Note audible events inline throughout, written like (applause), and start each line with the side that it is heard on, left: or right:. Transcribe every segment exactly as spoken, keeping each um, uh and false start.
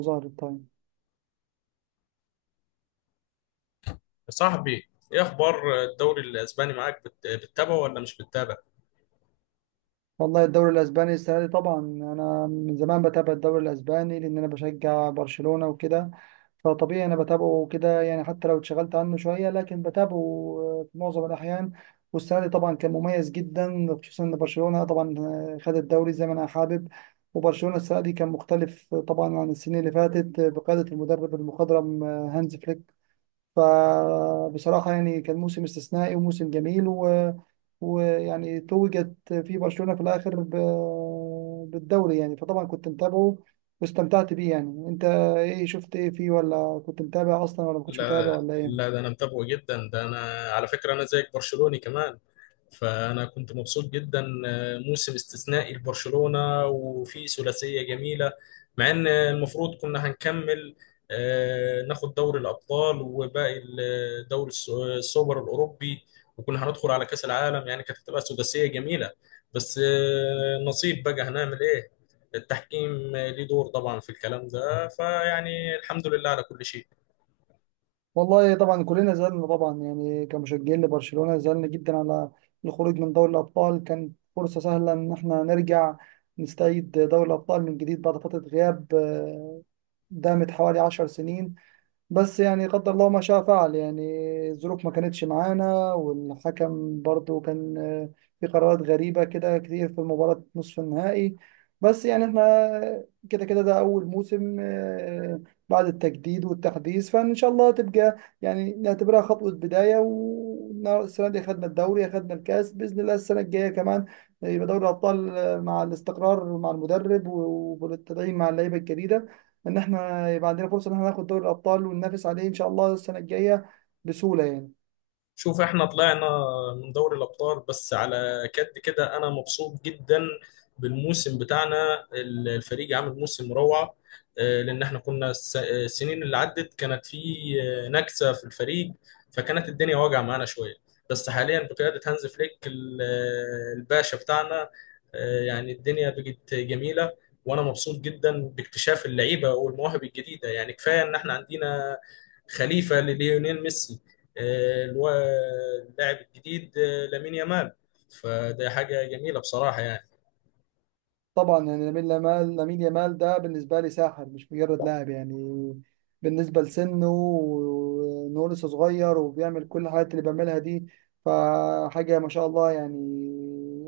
right: ظهر التايم.
left: صاحبي ايه اخبار الدوري الاسباني معاك بت- بتتابعه ولا مش بتتابع؟
right: والله الدوري الاسباني السنه دي طبعا انا من زمان بتابع الدوري الاسباني لان انا بشجع برشلونه وكده. فطبيعي انا بتابعه كده يعني حتى لو اتشغلت عنه شويه لكن بتابعه، آه، في معظم الاحيان. والسنه دي طبعا كان مميز جدا خصوصا ان برشلونه طبعا آه، خد الدوري زي ما انا حابب. وبرشلونه السنه دي كان مختلف طبعا عن السنين اللي فاتت بقياده المدرب المخضرم آه، هانز فليك. فبصراحه يعني كان موسم استثنائي وموسم جميل و ويعني توجت في برشلونة في الآخر ب- بالدوري يعني، فطبعا كنت متابعه واستمتعت بيه يعني. انت ايه شفت ايه فيه، ولا كنت متابع اصلا ولا ما كنتش متابع
left: لا
right: ولا
left: لا
right: ايه؟
left: ده انا متابعه جدا. ده انا على فكره انا زيك برشلوني كمان. فأنا كنت مبسوط جدا، آه، موسم استثنائي لبرشلونة وفي ثلاثية جميلة مع إن المفروض كنا هنكمل، آه، ناخد دوري الأبطال وباقي ال- آه، دوري الس- السوبر الأوروبي، وكنا هندخل على كأس العالم. يعني كانت هتبقى ثلاثية جميلة، بس آه، نصيب، بقى هنعمل إيه. التحكيم ليه دور طبعا في الكلام ده، فيعني الحمد لله على كل شيء.
right: والله طبعا كلنا زعلنا طبعا يعني كمشجعين لبرشلونة، زعلنا جدا على الخروج من دوري الأبطال. كانت فرصة سهلة ان احنا نرجع نستعيد دوري الأبطال من جديد بعد فترة غياب آه، دامت حوالي عشر سنين. بس يعني قدر الله ما شاء فعل، يعني الظروف ما كانتش معانا، والحكم برضو كان آه، في قرارات غريبة كده كتير في مباراة نصف النهائي. بس يعني احنا كده كده، ده أول موسم آه، آه، بعد التجديد والتحديث. فإن شاء الله تبقى يعني نعتبرها خطوة بداية. والسنة دي أخدنا الدوري، أخدنا الكاس، بإذن الله السنة الجاية كمان يبقى دوري الأبطال، آه، مع الاستقرار مع المدرب وبالتدعيم مع اللعيبة الجديدة، ان احنا يبقى عندنا فرصه ان احنا ناخد دوري الابطال وننافس عليه ان شاء الله السنه الجايه بسهوله يعني.
left: شوف، احنا طلعنا من دوري الابطال، بس على كد كده انا مبسوط جدا بالموسم بتاعنا. ال- الفريق عامل موسم روعه، آه، لان احنا كنا الس- السنين اللي عدت كانت في، آه، نكسه في الفريق، فكانت الدنيا واجعه معانا شويه. بس حاليا بقياده هانز فليك ال- آه، الباشا بتاعنا، آه، يعني الدنيا بقت جميله. وانا مبسوط جدا باكتشاف اللعيبه والمواهب الجديده، يعني كفايه ان احنا عندنا خليفه لليونيل ميسي، الو- اللاعب الجديد آه، لامين يامال، فده حاجة جميلة بصراحة يعني.
right: طبعا يعني لامين يامال، لامين يامال ده بالنسبه لي ساحر، مش مجرد لاعب يعني. بالنسبه لسنه وانه لسه صغير وبيعمل كل الحاجات اللي بيعملها دي، فحاجه ما شاء الله يعني.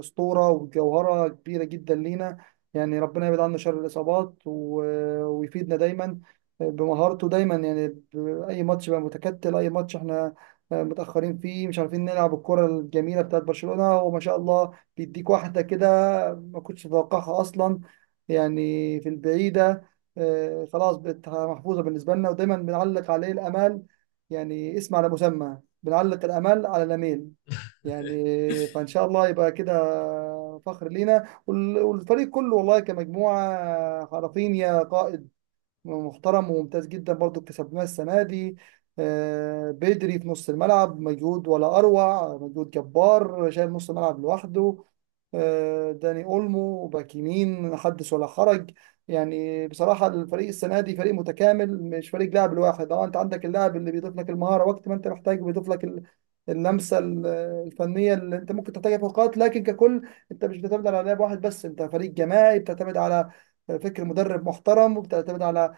right: اسطوره وجوهره كبيره جدا لينا، يعني ربنا يبعد عنا شر الاصابات و- ويفيدنا دايما بمهارته دايما. يعني ب- اي ماتش بقى متكتل، اي ماتش احنا متاخرين فيه مش عارفين نلعب الكره الجميله بتاعت برشلونه، وما شاء الله بيديك واحده كده حاجة ما كنتش أتوقعها أصلا. يعني في البعيدة آه، خلاص بقت محفوظة بالنسبة لنا، ودايما بنعلق عليه الآمال، يعني اسم على مسمى بنعلق الآمال على الأميل يعني.
left: (laughs)
right: فإن شاء الله يبقى كده فخر لينا وال- والفريق كله والله، كمجموعة. رافينيا قائد محترم وممتاز جدا برضو، اكتسبناه السنة دي. آه، بدري في نص الملعب، مجهود ولا أروع، مجهود جبار شايل نص الملعب لوحده. آه، داني أولمو باك يمين، حدث ولا حرج. يعني بصراحة الفريق السنة دي فريق متكامل، مش فريق لاعب الواحد. اه انت عندك اللاعب اللي بيضيف لك المهارة وقت ما انت محتاج، بيضيف لك ال- اللمسة ال- الفنية اللي انت ممكن تحتاجها في اوقات. لكن ككل انت مش بتعتمد على لاعب واحد بس، انت فريق جماعي بتعتمد على فكر مدرب محترم، وبتعتمد على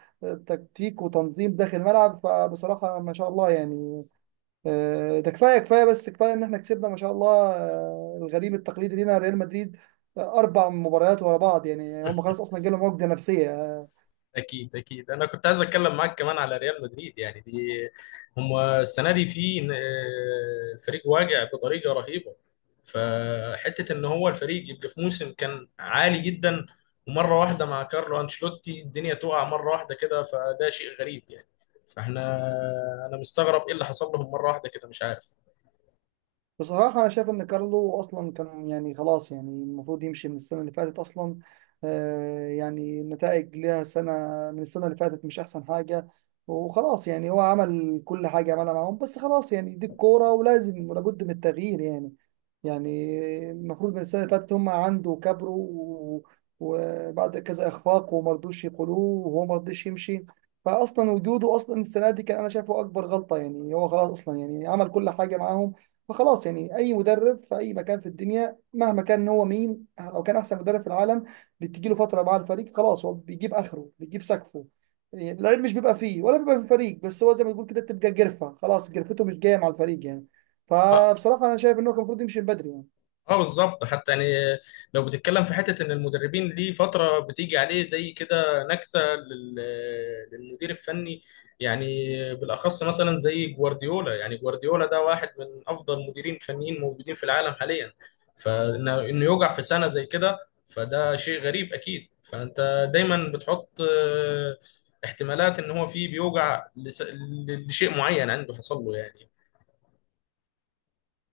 right: تكتيك وتنظيم داخل الملعب. فبصراحة ما شاء الله يعني. آه، ده كفاية كفاية، بس كفاية إن إحنا كسبنا ما شاء الله آه، الغريم التقليدي لينا ريال مدريد، آه، أربع مباريات ورا بعض. يعني هم خلاص أصلا جالهم عقدة نفسية آه،
left: أكيد أكيد، أنا كنت عايز أتكلم معاك كمان على ريال مدريد. يعني دي، هم السنة دي في، آه، فريق واجع بطريقة رهيبة. فحتة إن هو الفريق يبقى في موسم كان عالي جدا، ومرة واحدة مع كارلو أنشيلوتي الدنيا تقع مرة واحدة كده، فده شيء غريب يعني. فاحنا، أنا مستغرب إيه اللي حصل لهم مرة واحدة كده، مش عارف.
right: بصراحة. أنا شايف إن كارلو أصلا كان يعني خلاص، يعني المفروض يمشي من السنة اللي فاتت أصلا. آه يعني النتائج ليها سنة، من السنة اللي فاتت مش أحسن حاجة. وخلاص يعني هو عمل كل حاجة عملها معاهم، بس خلاص يعني دي الكورة ولازم ولابد من التغيير يعني. يعني المفروض من السنة اللي فاتت، هم عنده كبروا و- وبعد كذا إخفاق، وما رضوش يقولوه وهو ما رضيش يمشي. فأصلا وجوده أصلا السنة دي كان أنا شايفه أكبر غلطة، يعني هو خلاص أصلا يعني عمل كل حاجة معاهم. فخلاص يعني اي مدرب في اي مكان في الدنيا مهما كان هو مين، او كان احسن مدرب في العالم، بتجي له فتره مع الفريق، خلاص هو بيجيب اخره، بيجيب سقفه يعني. اللعيب مش بيبقى فيه ولا بيبقى في الفريق بس، هو زي ما تقول كده بتبقى جرفه، خلاص جرفته مش جايه مع الفريق يعني. فبصراحه انا شايف ان هو كان المفروض يمشي من بدري يعني.
left: اه، بالظبط. حتى يعني، لو بتتكلم في حته ان المدربين ليه فتره بتيجي عليه زي كده نكسه لل- للمدير الفني يعني، بالاخص مثلا زي جوارديولا. يعني جوارديولا ده واحد من افضل مديرين فنيين موجودين في العالم حاليا، فانه انه يوجع في سنه زي كده، فده شيء غريب اكيد. فانت دايما بتحط آه، احتمالات ان هو فيه بيوجع لس- لشيء معين عنده حصل له يعني.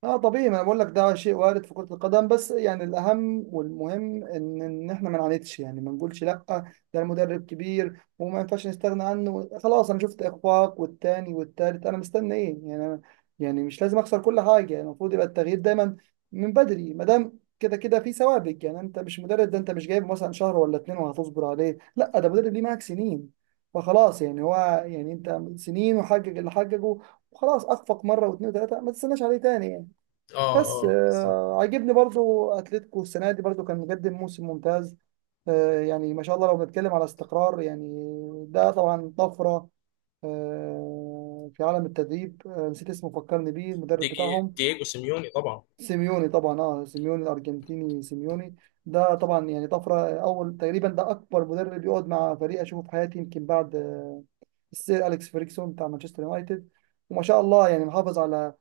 right: اه، طبيعي، ما انا بقول لك ده شيء وارد في كرة القدم. بس يعني الاهم والمهم ان ان احنا ما نعاندش، يعني ما نقولش لا ده المدرب كبير وما ينفعش نستغنى عنه. خلاص انا شفت اخفاق والتاني والتالت، انا مستني ايه يعني؟ أنا يعني مش لازم اخسر كل حاجة. يعني المفروض يبقى التغيير دايما من بدري ما دام كده كده في سوابق. يعني انت مش مدرب، ده انت مش جايب مثلا شهر ولا اتنين وهتصبر عليه، لا ده مدرب ليه معاك سنين. فخلاص يعني هو، يعني انت سنين وحقق اللي حققه، وخلاص اخفق مره واثنين وثلاثه، ما تستناش عليه تاني يعني.
left: اه
right: بس
left: اه بالظبط.
right: آه، عاجبني برضو اتلتيكو السنه دي، برضو كان مقدم موسم ممتاز. آه، يعني ما شاء الله لو بنتكلم على استقرار يعني، ده طبعا طفره آه، في عالم التدريب. آه، نسيت اسمه، فكرني بيه المدرب
left: ديجي-
right: بتاعهم.
left: دييجو سيميوني طبعا.
right: سيميوني طبعا، اه سيميوني الارجنتيني، سيميوني. ده طبعا يعني طفره، اول تقريبا، ده اكبر مدرب يقعد مع فريق اشوفه في حياتي، يمكن بعد آه، السير اليكس فيرجسون بتاع مانشستر يونايتد. وما شاء الله يعني محافظ على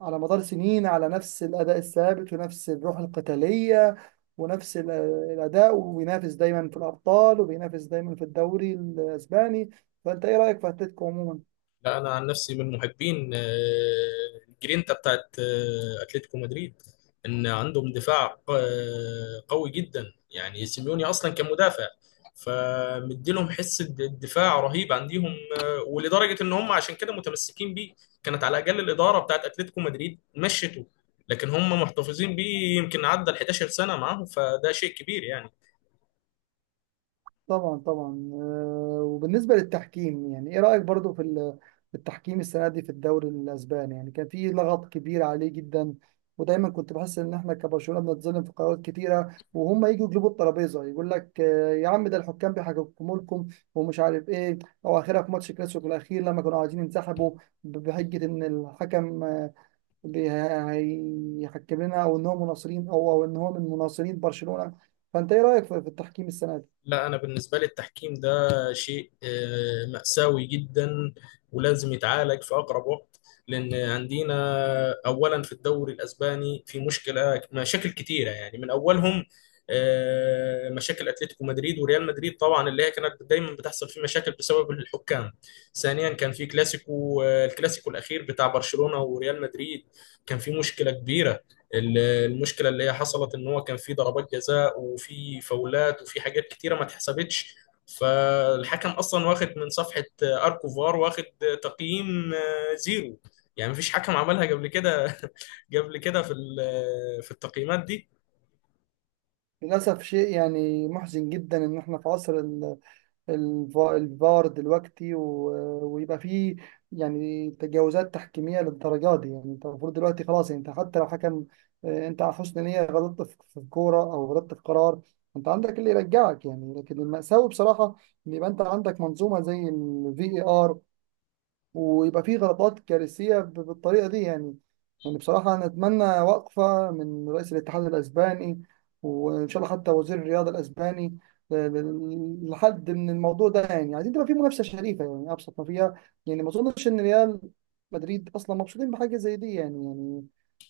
right: على مدار سنين على نفس الأداء الثابت، ونفس الروح القتالية، ونفس ال- الأداء، وبينافس دايما في الأبطال، وبينافس دايما في الدوري الأسباني. فأنت إيه رأيك في أتلتيكو عموما؟
left: لا انا عن نفسي من محبين آه، الجرينتا بتاعت آه، اتلتيكو مدريد، ان عندهم دفاع آه، قوي جدا. يعني سيميوني اصلا كان مدافع، فمديلهم حس الد- الدفاع رهيب عندهم، آه، ولدرجه ان هم عشان كده متمسكين بيه. كانت على الاقل الاداره بتاعت اتلتيكو مدريد مشته، لكن هم محتفظين بيه يمكن عدى ال احدعشر سنه معاهم، فده شيء كبير يعني.
right: طبعا طبعا، آه، وبالنسبة للتحكيم، يعني ايه رأيك برضو في ال- في التحكيم السنة دي في الدوري الأسباني؟ يعني كان في لغط كبير عليه جدا. ودايما كنت بحس ان احنا كبرشلونة بنتظلم في قرارات كتيرة، وهم يجوا يجلبوا الترابيزة يقول لك آه، يا عم، ده الحكام بيحكموا لكم، ومش عارف ايه. او اخرها في ماتش كلاسيكو الاخير لما كانوا عايزين ينسحبوا ب- بحجة ان الحكم آه، بي- هيحكم لنا، او ان هو مناصرين، او او ان هو من مناصرين برشلونة. فانت ايه رأيك في في التحكيم السنة دي؟
left: لا أنا بالنسبة لي التحكيم ده شيء آه، مأساوي جدا، ولازم يتعالج في أقرب وقت. لأن عندنا أولا في الدوري الأسباني في مشكلة، مشاكل كتيرة، يعني من أولهم آه، مشاكل أتلتيكو مدريد وريال مدريد، طبعا اللي هي كانت دايما بتحصل فيه مشاكل بسبب الحكام. ثانيا كان في كلاسيكو، آه، الكلاسيكو الأخير بتاع برشلونة وريال مدريد، كان في مشكلة كبيرة. المشكله اللي هي حصلت ان هو كان في ضربات جزاء وفي فاولات وفي حاجات كتيره ما اتحسبتش، فالحكم اصلا واخد من صفحه اركوفار واخد تقييم آه، زيرو. يعني مفيش حكم عملها قبل كده، قبل كده في ال- في التقييمات دي.
right: للأسف شيء يعني محزن جدا، إن إحنا في عصر ال- الف- الفار دلوقتي، و- ويبقى فيه يعني تجاوزات تحكيمية للدرجات دي. يعني أنت المفروض دلوقتي خلاص، يعني أنت حتى لو حكم آه، أنت على حسن نية غلطت في في كورة أو غلطت في قرار، أنت عندك اللي يرجعك يعني. لكن المأساوي بصراحة إن يبقى أنت عندك منظومة زي الفي اي ار، ويبقى فيه غلطات كارثية ب- بالطريقة دي يعني. يعني بصراحة أنا أتمنى وقفة من رئيس الاتحاد الأسباني، وإن شاء الله حتى وزير الرياضة الأسباني، ل- ل- لحد من الموضوع ده. يعني عايزين تبقى فيه منافسة شريفة، يعني أبسط ما فيها. يعني ما أظنش إن ريال مدريد أصلا مبسوطين بحاجة زي دي يعني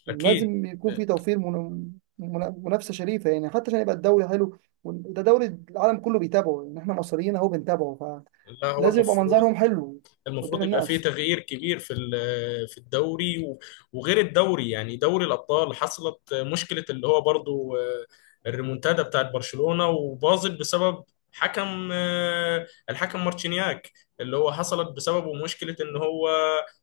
right: يعني
left: اكيد.
right: لازم يكون في توفير من- من- منافسة شريفة، يعني حتى عشان يبقى الدوري حلو. وده دوري العالم كله بيتابعه، يعني إحنا مصريين أهو بنتابعه،
left: لا هو
right: فلازم يبقى
left: المفروض،
right: منظرهم حلو قدام
left: المفروض يبقى فيه
right: الناس.
left: تغيير كبير في ال- في الدوري، و- وغير الدوري يعني دوري الأبطال حصلت مشكلة، اللي هو برضو آه، الريمونتادا بتاعت برشلونة وباظت بسبب حكم، آه، الحكم مارتشينياك. اللي هو حصلت بسببه مشكلة ان هو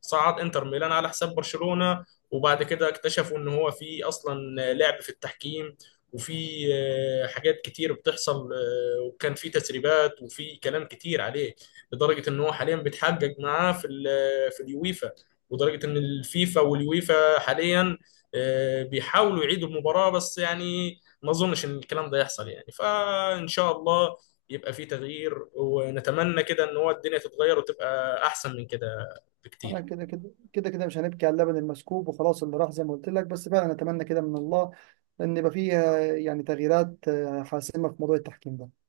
left: صعد انتر ميلان على حساب برشلونة، وبعد كده اكتشفوا ان هو في اصلا لعب في التحكيم، وفي آه، حاجات كتير بتحصل. آه، وكان في تسريبات وفي كلام كتير عليه، لدرجه ان هو حاليا بيتحجج معاه في ال- في اليويفا. ودرجه ان الفيفا واليويفا حاليا آه، بيحاولوا يعيدوا المباراه، بس يعني ما اظنش ان الكلام ده يحصل يعني. فان شاء الله يبقى في تغيير، ونتمنى كده ان هو الدنيا تتغير وتبقى احسن من كده
right: انا
left: بكتير.
right: كده كده كده كده مش هنبكي على اللبن المسكوب، وخلاص اللي راح زي ما قلت لك. بس فعلا اتمنى كده من الله ان يبقى فيه آه، يعني تغييرات آه، حاسمه في موضوع التحكيم ده.